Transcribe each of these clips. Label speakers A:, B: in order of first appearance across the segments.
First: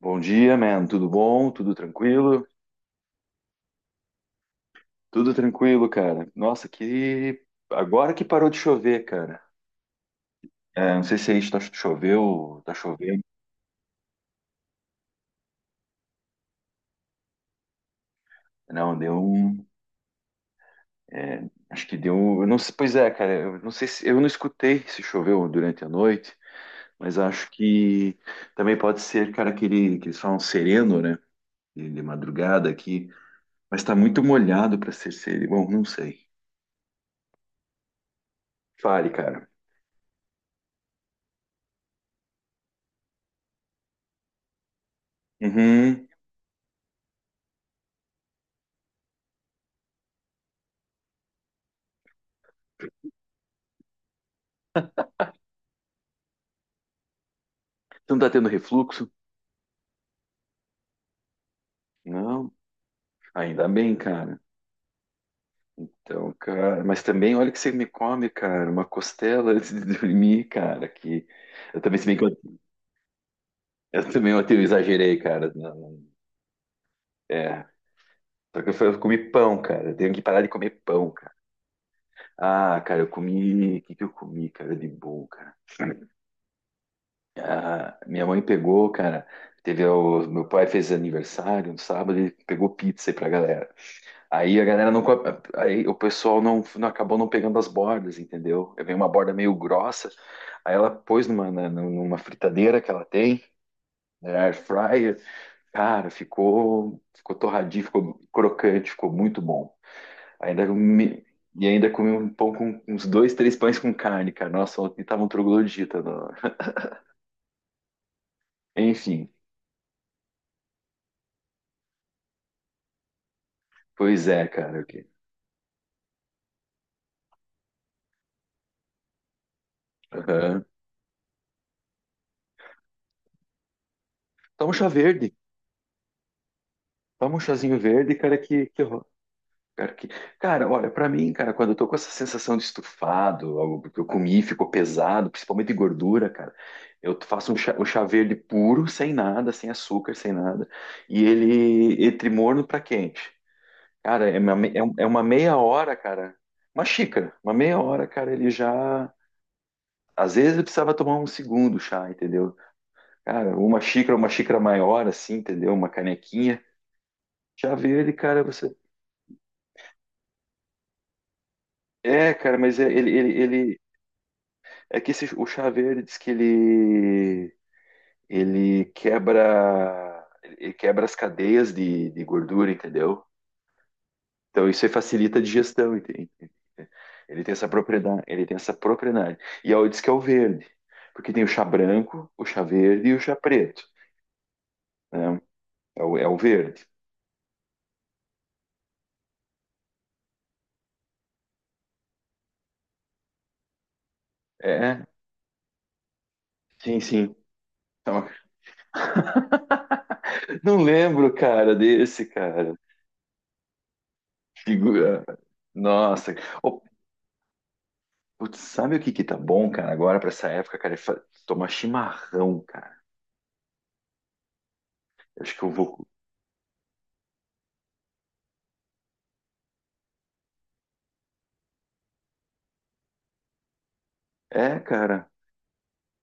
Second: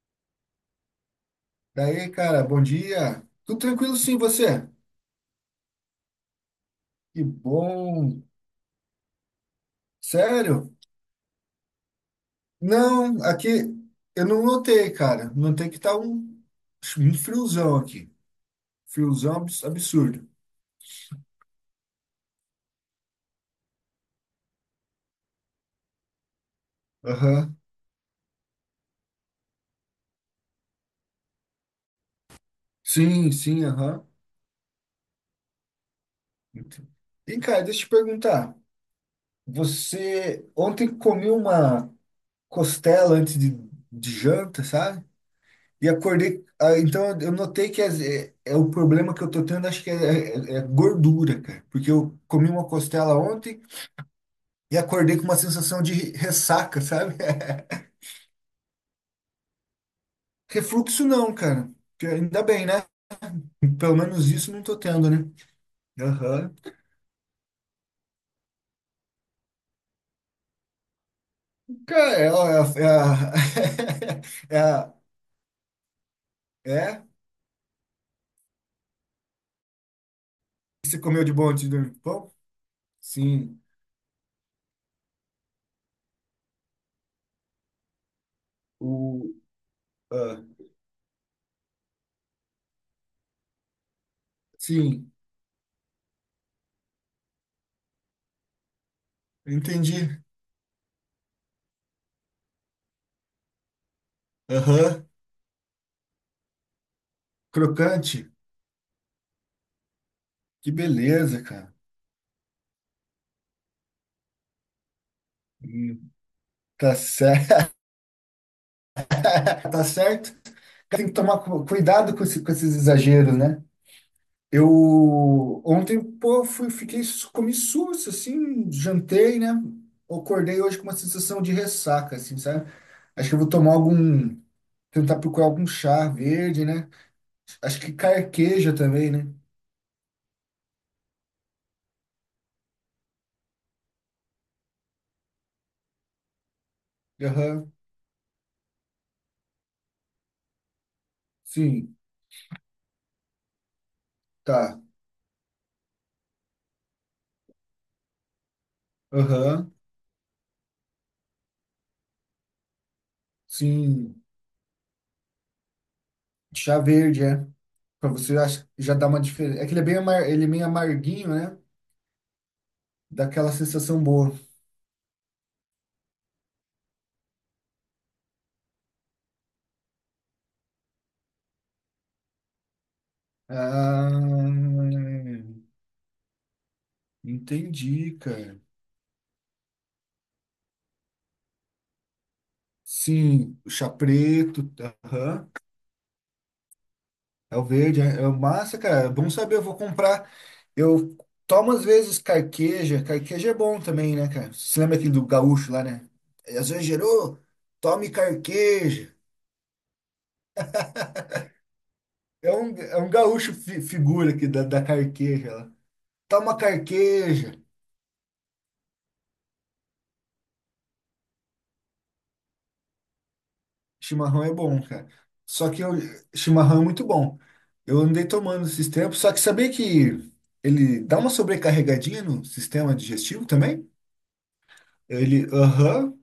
A: Bom dia, man. Tudo bom? Tudo
B: Daí, cara,
A: tranquilo?
B: bom dia. Tudo tranquilo sim, você?
A: Tudo tranquilo, cara. Nossa,
B: Que
A: que. Agora
B: bom.
A: que parou de chover, cara.
B: Sério?
A: É, não sei se aí choveu, tá chovendo.
B: Não, aqui eu não notei, cara. Notei que tá um friozão aqui.
A: Não, deu
B: Friozão
A: um.
B: absurdo.
A: É, acho que deu. Eu não sei, pois é, cara. Eu não sei se eu não escutei se choveu durante a noite, mas acho
B: Aham.
A: que também pode ser, cara, aquele que eles falam sereno, né? De madrugada aqui.
B: Sim, sim,
A: Mas tá
B: aham.
A: muito molhado pra ser sereno. Bom, não sei.
B: Ent- E, cara, deixa eu te perguntar.
A: Fale, cara.
B: Você ontem comeu uma costela antes de janta, sabe? E
A: Uhum.
B: acordei. Então eu notei é, é o problema que eu tô tendo, acho que é, é gordura, cara. Porque eu comi uma costela ontem e acordei com uma sensação de ressaca, sabe?
A: Você não tá tendo refluxo?
B: Refluxo não, cara. Que Ainda
A: Não.
B: bem, né?
A: Ainda bem,
B: Pelo menos
A: cara.
B: isso não tô tendo, né?
A: Então,
B: Aham.
A: cara, mas também olha que você me come, cara, uma costela antes de dormir, cara, que eu também, se bem
B: Cara,
A: que eu também ontem eu exagerei, cara. Não,
B: é? O
A: é, só que eu, eu comi pão, cara. Eu tenho que parar de comer
B: que Você
A: pão,
B: comeu de
A: cara.
B: bom antes de dormir? Pão?
A: Ah, cara, eu
B: Sim.
A: comi, o que que eu comi, cara, de bom, cara? Ah, minha mãe pegou,
B: O,
A: cara, teve o
B: ah,
A: meu pai fez aniversário no sábado, ele pegou pizza aí pra galera. Aí a galera não.
B: sim,
A: Aí o pessoal não acabou não pegando as bordas, entendeu? Aí vem uma borda meio grossa,
B: entendi.
A: aí ela pôs numa, numa fritadeira que ela tem, né, air
B: Aham.
A: fryer. Cara, ficou torradinho,
B: Crocante?
A: ficou crocante, ficou muito bom. Ainda
B: Que
A: me-
B: beleza,
A: e
B: cara.
A: ainda comi um pão com uns dois, três pães com carne, cara. Nossa, ontem tava um
B: Hum.
A: troglodita.
B: Tá certo.
A: Enfim,
B: Tá certo. Tem que tomar cuidado com, com esses exageros, né?
A: pois é, cara. Ok.
B: Eu ontem, pô, fui, fiquei, comi susto, assim, jantei, né? Acordei
A: Aham.
B: hoje com uma sensação de ressaca, assim, sabe? Acho que eu vou tomar algum,
A: Toma um chá
B: tentar
A: verde.
B: procurar algum chá verde, né?
A: Toma um chazinho
B: Acho que
A: verde, cara,
B: carqueja também, né?
A: cara, cara, olha, pra mim, cara, quando eu tô com essa sensação de estufado, algo que eu comi ficou pesado, principalmente de gordura, cara, eu faço
B: Aham,
A: um chá verde puro, sem nada, sem açúcar, sem nada, e
B: sim,
A: ele entre morno pra quente. Cara, é uma, me-
B: tá.
A: é um- é uma meia hora, cara, uma xícara, uma meia hora, cara, ele já.
B: Aham,
A: Às vezes eu precisava tomar um segundo chá, entendeu? Cara, uma xícara,
B: sim,
A: uma xícara maior, assim, entendeu? Uma canequinha.
B: chá verde, é.
A: Chá
B: Pra
A: verde,
B: você
A: cara,
B: acho que
A: você.
B: já dar uma diferença. É que ele é bem amar, ele é meio amarguinho, né?
A: É, cara, mas é- ele,
B: Dá
A: ele,
B: aquela
A: ele,
B: sensação boa.
A: É que esse, o chá verde diz que ele, ele quebra as cadeias de gordura, entendeu?
B: Ah,
A: Então isso aí facilita a digestão, entende? Ele tem essa
B: entendi,
A: propriedade, ele tem
B: cara.
A: essa propriedade. E aí diz que é o verde, porque tem o chá branco, o chá verde e o chá
B: Sim, o
A: preto,
B: chá preto,
A: né?
B: aham.
A: É o verde.
B: É o verde, é é massa, cara. É bom saber, eu vou comprar. Eu tomo às vezes carqueja. Carqueja é bom também, né, cara? Você lembra
A: É,
B: aquele do gaúcho lá, né? É, às vezes
A: sim, sim.
B: gerou, tome
A: Então,
B: carqueja.
A: não lembro, cara, desse, cara.
B: É um gaúcho figura aqui da, da
A: Figura.
B: carqueja lá.
A: Nossa.
B: Toma
A: Ô,
B: carqueja.
A: putz, sabe o que que tá bom, cara, agora pra essa época, cara? Tomar chimarrão, cara.
B: Chimarrão é bom, cara.
A: Eu acho que eu
B: Só que eu,
A: vou.
B: chimarrão é muito bom. Eu andei tomando esses tempos, só que sabia que ele dá uma sobrecarregadinha no sistema digestivo também?
A: É, cara.
B: Ele, aham.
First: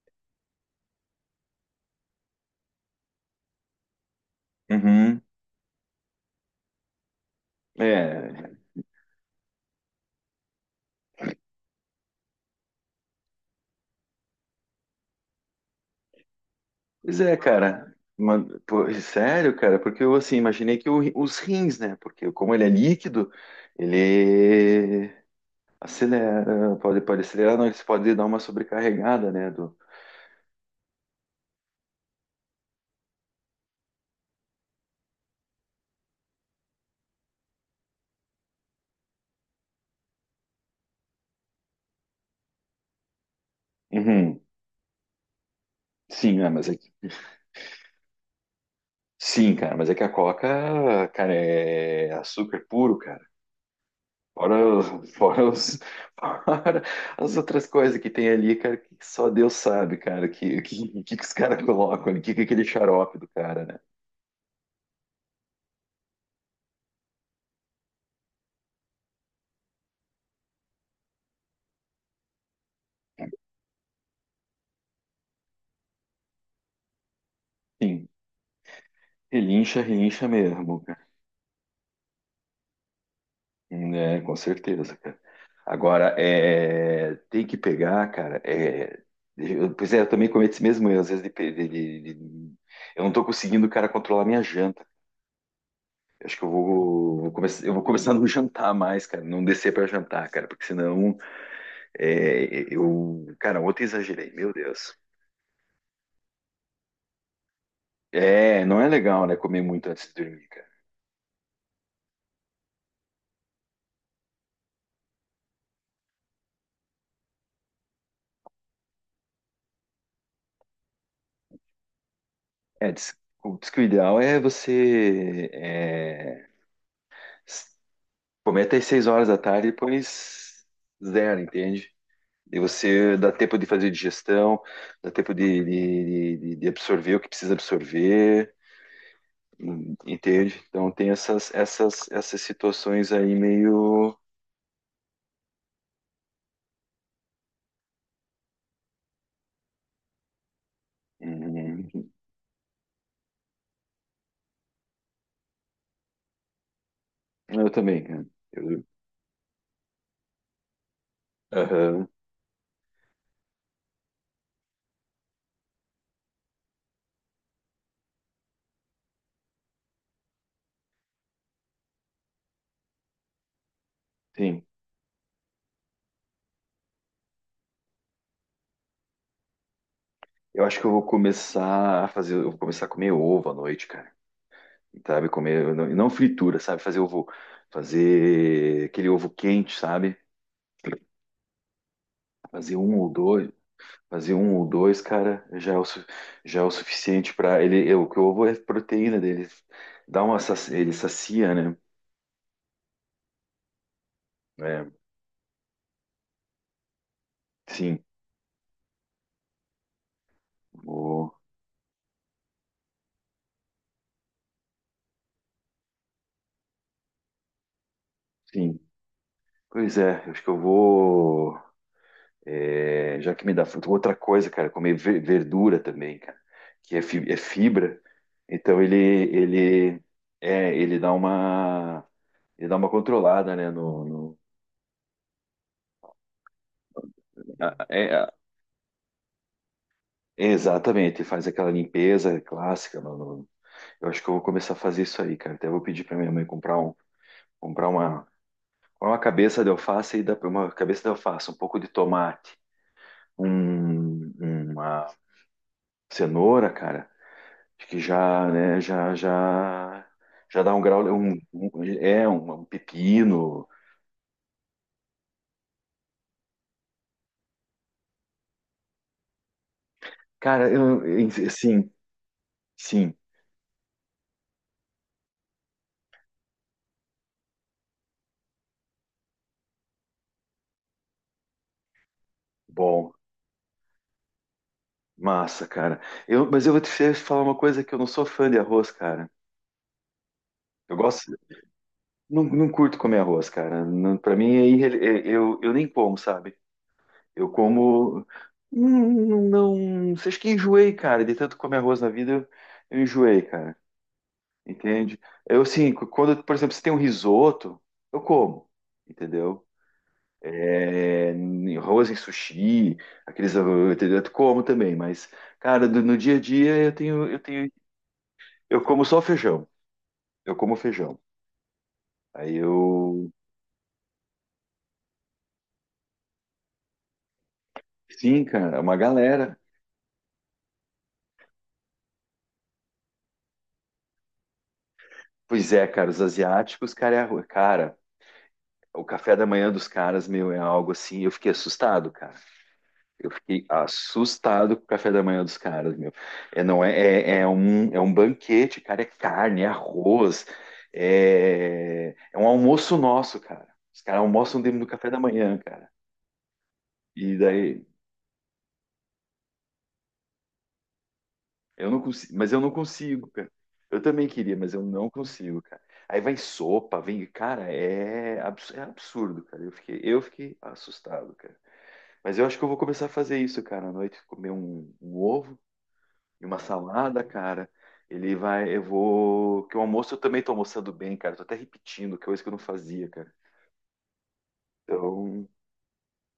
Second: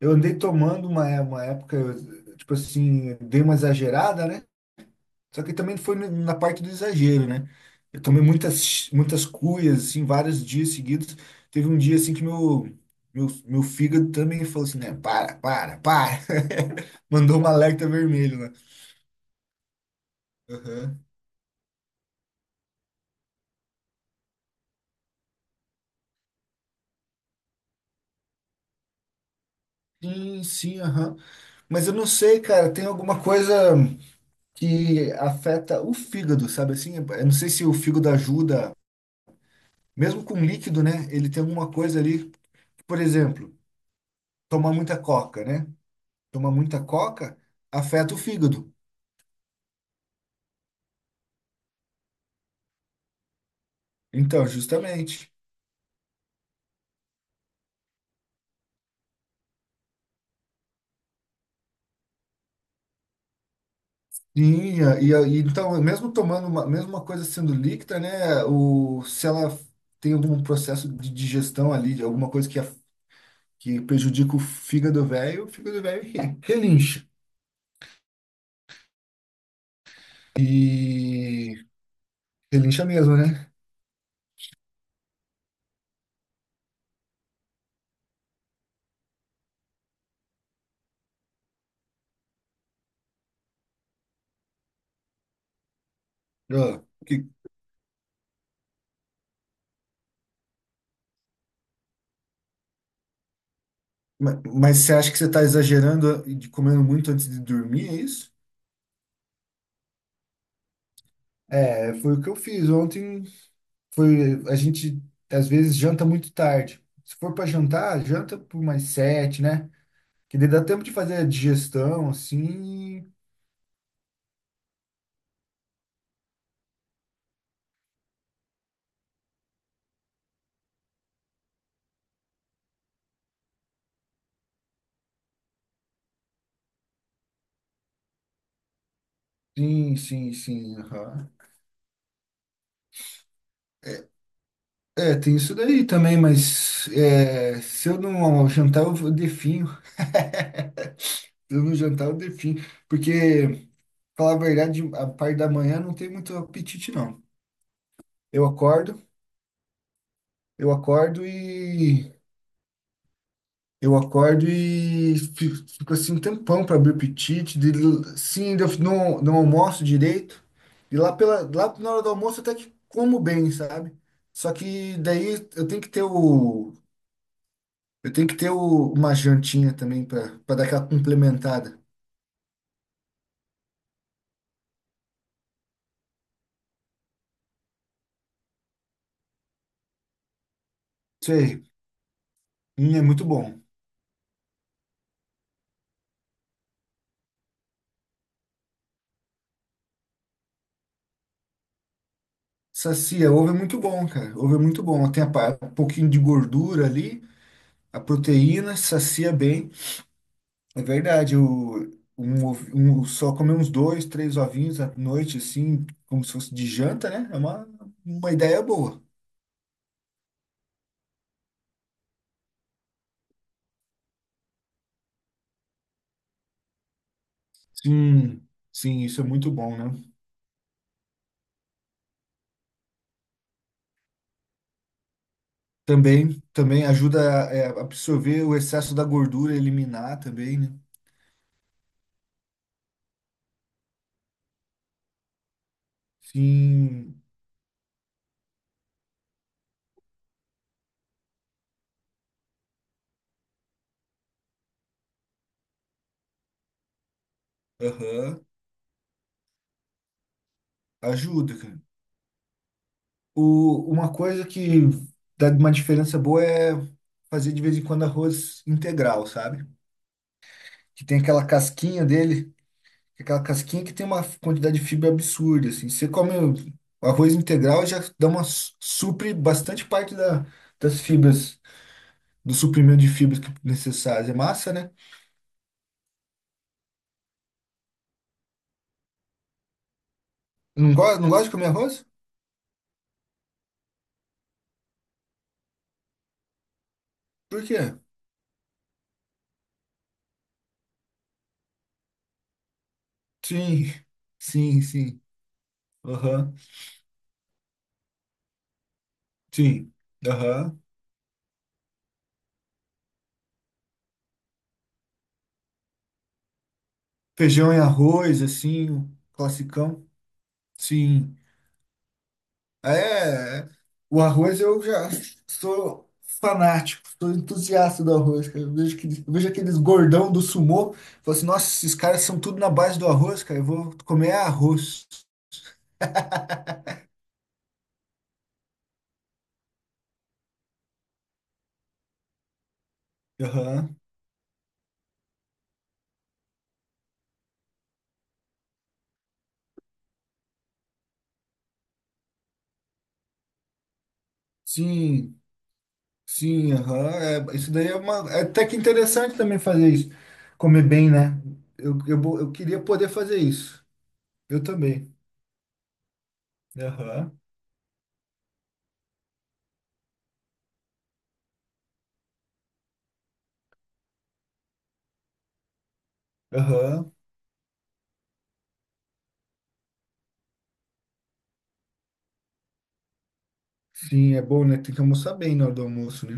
B: Eu andei tomando uma época, eu, tipo assim, dei uma exagerada, né?
A: Uhum.
B: Só que também foi na parte do exagero, né? Eu tomei
A: É.
B: muitas, muitas cuias, assim, vários dias seguidos. Teve um dia, assim, meu fígado também falou assim, né? Para, para, para.
A: Pois é,
B: Mandou um alerta
A: cara.
B: vermelho,
A: Uma-
B: né?
A: pô, é sério, cara, porque eu assim, imaginei que
B: Aham.
A: os rins, né? Porque como ele é líquido, ele acelera, pode acelerar, não, ele pode dar uma sobrecarregada, né?
B: Sim, sim, aham. Mas eu não sei, cara, tem alguma coisa que afeta o fígado, sabe assim? Eu não sei se o fígado ajuda, mesmo com líquido, né? Ele tem alguma coisa ali, por exemplo,
A: Uhum.
B: tomar muita coca, né?
A: Sim, ah,
B: Tomar
A: mas é
B: muita
A: que.
B: coca afeta o fígado.
A: Sim, cara, mas é que a Coca, cara, é açúcar puro, cara.
B: Então,
A: Fora, os-
B: justamente.
A: fora, os- fora as outras coisas que tem ali, cara, que só Deus sabe, cara, que que os caras colocam ali, que é aquele xarope do cara, né?
B: Sim, e então, mesmo tomando uma, mesmo uma coisa sendo líquida, né? O, se ela tem algum processo de digestão ali, de alguma coisa que prejudica o fígado velho relincha.
A: Sim, relincha, relincha mesmo, cara.
B: E relincha mesmo, né?
A: Né, com certeza, cara. Agora, é, tem que pegar, cara, é, eu, pois é, eu também cometo esse mesmo erro, às vezes, de, eu não tô conseguindo, cara, controlar minha janta. Acho que
B: Ó, que-
A: eu vou começar a não jantar mais, cara, não descer pra jantar, cara, porque senão. É, eu, cara, ontem exagerei, meu
B: mas você
A: Deus.
B: acha que você está exagerando e de comendo muito antes de dormir, é isso?
A: É, não é legal, né, comer muito antes de dormir, cara.
B: É, foi o que eu fiz ontem. Foi, a gente às vezes janta muito tarde. Se for para jantar, janta por mais sete, né? Que daí dá tempo de fazer a digestão,
A: É,
B: assim.
A: diz, diz que o ideal é você é, s- comer até as 6 horas da tarde e depois zero, entende? E você dá tempo de fazer digestão, dá tempo de absorver o que precisa absorver,
B: Sim, sim,
A: entende?
B: sim,
A: Então tem
B: aham.
A: essas, essas, essas situações aí meio.
B: É, tem isso daí também, mas é, se eu não jantar, definho. Se eu não jantar,
A: Hum,
B: eu definho. Porque, falar a verdade, a parte da manhã não tem muito apetite, não.
A: eu também, cara.
B: Eu
A: Eu,
B: acordo, eu acordo
A: aham,
B: e. Eu acordo e fico, fico assim um tempão para abrir o apetite. De, sim, ainda não, não almoço direito. E lá, pela, lá na hora do almoço até que como bem, sabe? Só
A: sim.
B: que daí Eu tenho que ter uma jantinha também para
A: Eu
B: dar
A: acho que
B: aquela
A: eu vou
B: complementada.
A: começar a fazer, eu vou começar a comer ovo à noite, cara. Sabe, comer, não, não fritura, sabe, fazer ovo, fazer aquele ovo quente, sabe?
B: Sei,
A: Fazer um
B: é
A: ou
B: muito
A: dois,
B: bom.
A: fazer um ou dois, cara, já é o, já é o suficiente para ele, é, o que o ovo é a proteína dele, dá uma, ele sacia, né?
B: Sacia, ovo é muito bom, cara. Ovo é muito
A: É,
B: bom. Tem um pouquinho de gordura ali, a
A: sim,
B: proteína, sacia bem. É
A: o,
B: verdade, o, um, ovo- um- só comer uns dois, três ovinhos à noite, assim, como se fosse de janta, né? É uma ideia
A: sim.
B: boa.
A: Pois é, acho que eu vou. É, já que me dá fruta. Outra coisa, cara, comer verdura também, cara, que é é fibra.
B: Sim,
A: Então ele
B: sim, isso é muito bom,
A: ele
B: né?
A: é, ele dá uma controlada, né? No,
B: Também, também ajuda a é,
A: é,
B: absorver o excesso da gordura, eliminar
A: é,
B: também, né?
A: exatamente, ele faz aquela limpeza clássica. Eu acho que eu vou começar a fazer isso aí, cara. Até vou pedir para minha mãe
B: Sim,
A: comprar uma cabeça de alface e dá uma cabeça de alface, um pouco de tomate, um, uma cenoura, cara. Acho que
B: aham.
A: já, né, já dá um grau, um,
B: Ajuda, cara.
A: é, um pepino.
B: O, uma coisa que dá uma diferença boa é fazer de vez em quando arroz integral, sabe?
A: Cara, eu,
B: Que tem aquela
A: sim,
B: casquinha dele,
A: sim,
B: aquela casquinha que tem uma quantidade de fibra absurda, assim. Você come o arroz integral já dá uma supre bastante parte da, das fibras, do suprimento de
A: bom,
B: fibras necessárias. É massa, né?
A: massa, cara. Eu, mas eu vou te falar uma coisa que eu não sou fã de arroz, cara.
B: Não
A: Eu
B: gosta, não
A: gosto,
B: gosta de comer arroz?
A: não, não curto comer arroz, cara. Não, para mim, é eu nem como, sabe? Eu
B: Por quê?
A: como, não, não, não, acho que enjoei, cara. De tanto comer arroz na vida, eu enjoei, cara.
B: Sim, sim,
A: Entende?
B: sim.
A: Eu, assim, quando, por
B: Aham,
A: exemplo, se tem um risoto, eu como, entendeu?
B: sim, aham.
A: É, em arroz em sushi, aqueles, ah, entendeu? Eu como também, mas, cara, no dia a dia
B: Feijão e arroz,
A: eu
B: assim,
A: como
B: o
A: só feijão,
B: classicão.
A: eu como feijão.
B: Sim.
A: Aí eu,
B: É, é. O arroz eu já sou fanático, sou entusiasta do
A: sim,
B: arroz, cara.
A: cara, é uma
B: Eu vejo
A: galera.
B: aqueles gordão do sumô, falo assim, nossa, esses caras são tudo na base do arroz, cara, eu vou comer arroz.
A: Pois é, cara, os asiáticos, cara, é arroz. Cara, o café da manhã dos caras, meu, é algo assim, eu fiquei assustado, cara. Eu fiquei
B: Aham.
A: assustado com o café da manhã dos caras, meu. É, não é, é, é um banquete, cara. É carne, é arroz, é, é um almoço nosso, cara. Os caras almoçam dentro do café da
B: Sim,
A: manhã, cara.
B: sim,
A: E
B: aham. É, isso
A: daí,
B: daí é uma. É até que interessante também fazer isso. Comer bem, né?
A: eu não consigo,
B: Eu
A: mas eu não
B: queria poder
A: consigo,
B: fazer
A: cara.
B: isso.
A: Eu também queria,
B: Eu
A: mas eu não
B: também.
A: consigo, cara. Aí vai sopa, vem,
B: Aham.
A: cara, é, é absurdo, cara. Eu fiquei assustado, cara. Mas eu acho que eu vou começar a fazer isso, cara, à noite, comer um, um ovo e uma
B: Aham.
A: salada, cara. Ele vai. Eu vou. Que o almoço eu também tô almoçando bem, cara. Tô até repetindo, que é coisa que eu não fazia, cara.
B: Sim, é bom, né? Tem que almoçar
A: Então,
B: bem na hora do almoço, né?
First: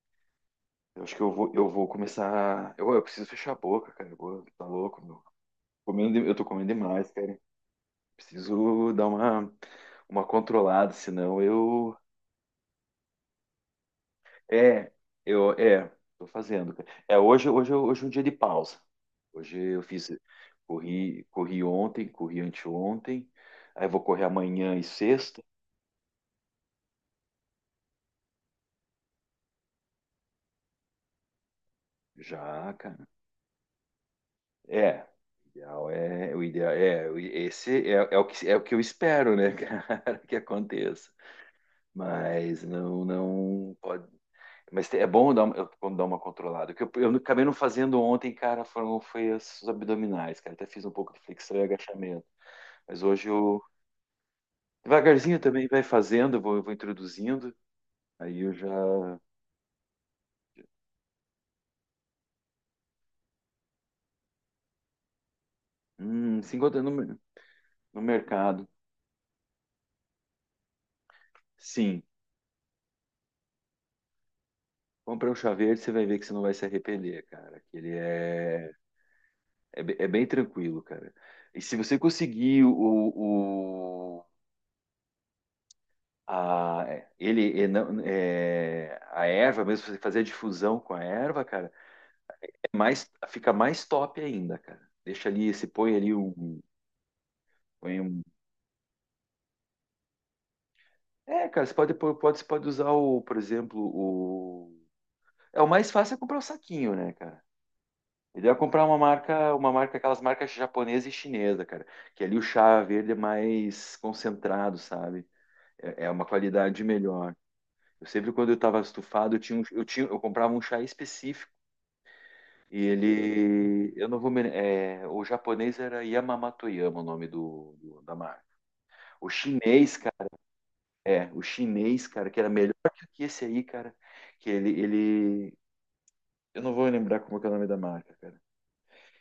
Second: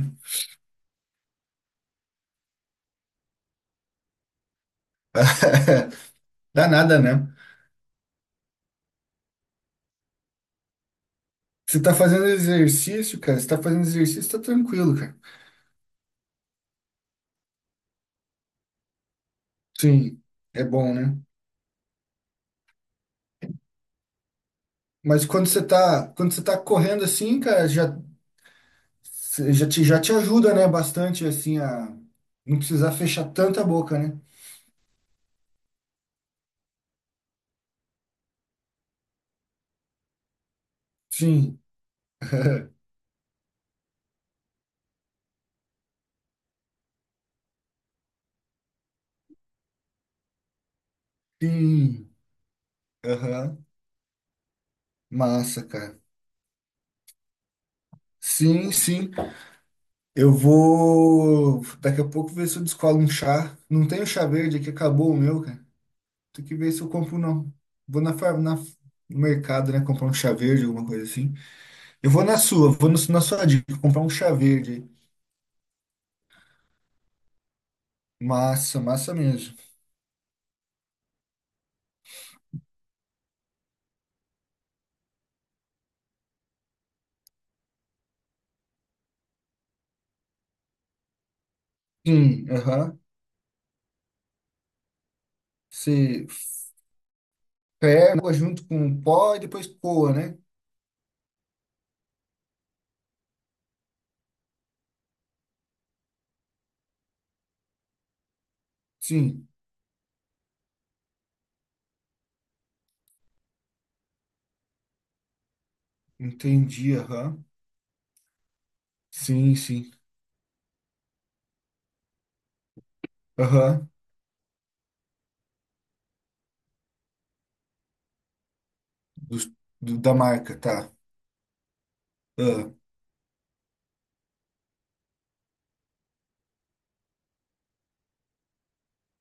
A: eu acho que eu vou começar. Eu preciso fechar a boca, cara. Tá louco, meu. Comendo, eu tô comendo
B: Dá nada,
A: demais,
B: né?
A: cara. Preciso dar uma controlada, senão
B: Você tá
A: eu.
B: fazendo exercício, cara. Você tá fazendo exercício, tá
A: É,
B: tranquilo, cara.
A: eu. É, tô fazendo, cara. É, hoje é um dia de pausa. Hoje eu fiz.
B: Sim, é bom, né?
A: Corri, corri ontem, corri anteontem. Aí vou correr amanhã e
B: Mas
A: sexta.
B: quando você tá correndo assim, cara, já, já te ajuda, né? Bastante, assim, a não
A: Já,
B: precisar
A: cara.
B: fechar tanta boca, né?
A: É. Esse é, é o que eu espero, né, cara, que aconteça.
B: Sim,
A: Mas não pode. Mas é bom dar uma, eu- quando dar uma controlada. O que eu acabei não fazendo ontem, cara, foram foi os abdominais, cara. Até fiz um pouco de flexão e
B: sim.
A: agachamento. Mas hoje eu
B: Aham.
A: devagarzinho
B: Massa,
A: também vai
B: cara.
A: fazendo, eu vou introduzindo. Aí eu já
B: Sim, sim. Eu vou daqui a pouco ver se eu descolo um chá. Não tem o chá verde aqui, acabou o meu, cara. Tem que
A: se
B: ver se
A: encontra
B: eu compro, não.
A: no
B: Vou na, na,
A: mercado.
B: no mercado, né? Comprar um chá verde, alguma coisa assim.
A: Sim.
B: Eu vou na sua, vou no- na sua dica, comprar um chá verde.
A: Compra um chá verde, você vai ver que você não vai se arrepender, cara. Que ele é.
B: Massa, massa mesmo.
A: É, é bem tranquilo, cara. E se você conseguir o, a, é, ele, é, é, a erva, mesmo você fazer a difusão com a erva, cara,
B: Sim,
A: é
B: aham.
A: mais, fica mais top ainda, cara. Deixa ali, se põe ali
B: Você
A: um, põe um.
B: ferva junto com o pó e depois coa, né?
A: É, cara, você pode, pode, você pode usar o, por exemplo, o. É o mais fácil é comprar o saquinho, né, cara? Ele vai comprar uma
B: Sim,
A: marca, uma marca, aquelas marcas japonesa e chinesa, cara. Que ali o chá verde é mais concentrado, sabe? É é uma qualidade
B: entendi,
A: melhor.
B: aham.
A: Eu sempre, quando eu estava estufado, eu,
B: Sim,
A: tinha, eu,
B: sim.
A: tinha, eu comprava um chá específico. E
B: Aham.
A: ele. Eu não vou me. É, o japonês era Yamamatoyama, o nome do, da marca. O
B: Dos-
A: chinês,
B: da
A: cara.
B: marca, tá.
A: É, o chinês, cara, que era
B: Ah,
A: melhor que esse aí, cara. Que ele. Eu não vou lembrar como que é o nome da marca, cara.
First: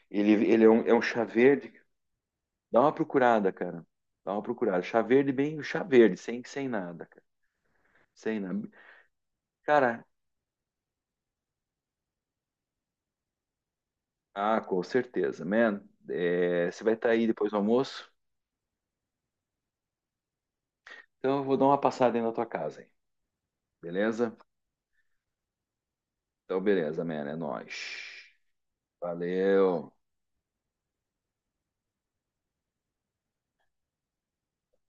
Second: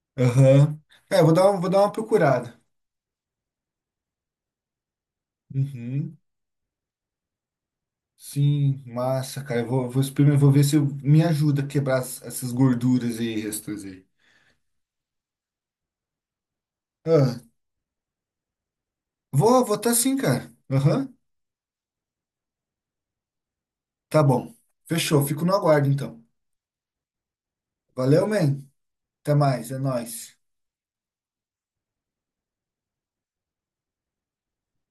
A: Ele
B: aham.
A: é um
B: É,
A: chá
B: eu vou dar, vou
A: verde.
B: dar uma procurada.
A: Dá uma procurada, cara. Dá uma procurada. Chá verde, bem. Chá verde,
B: Uhum.
A: sem, sem nada, cara. Sem nada.
B: Sim, massa, cara. Eu vou, vou
A: Cara,
B: experimentar, vou ver se eu- me ajuda a quebrar essas gorduras aí, restos aí.
A: ah, com certeza, man. É, você vai estar aí
B: Ah,
A: depois do almoço?
B: vou, vou tá sim, cara. Aham,
A: Então eu vou dar uma passada aí na tua casa, hein?
B: tá
A: Beleza?
B: bom. Fechou, fico no aguardo então.
A: Então, beleza, man. É nóis.
B: Valeu, man. Até mais, é
A: Valeu.
B: nóis.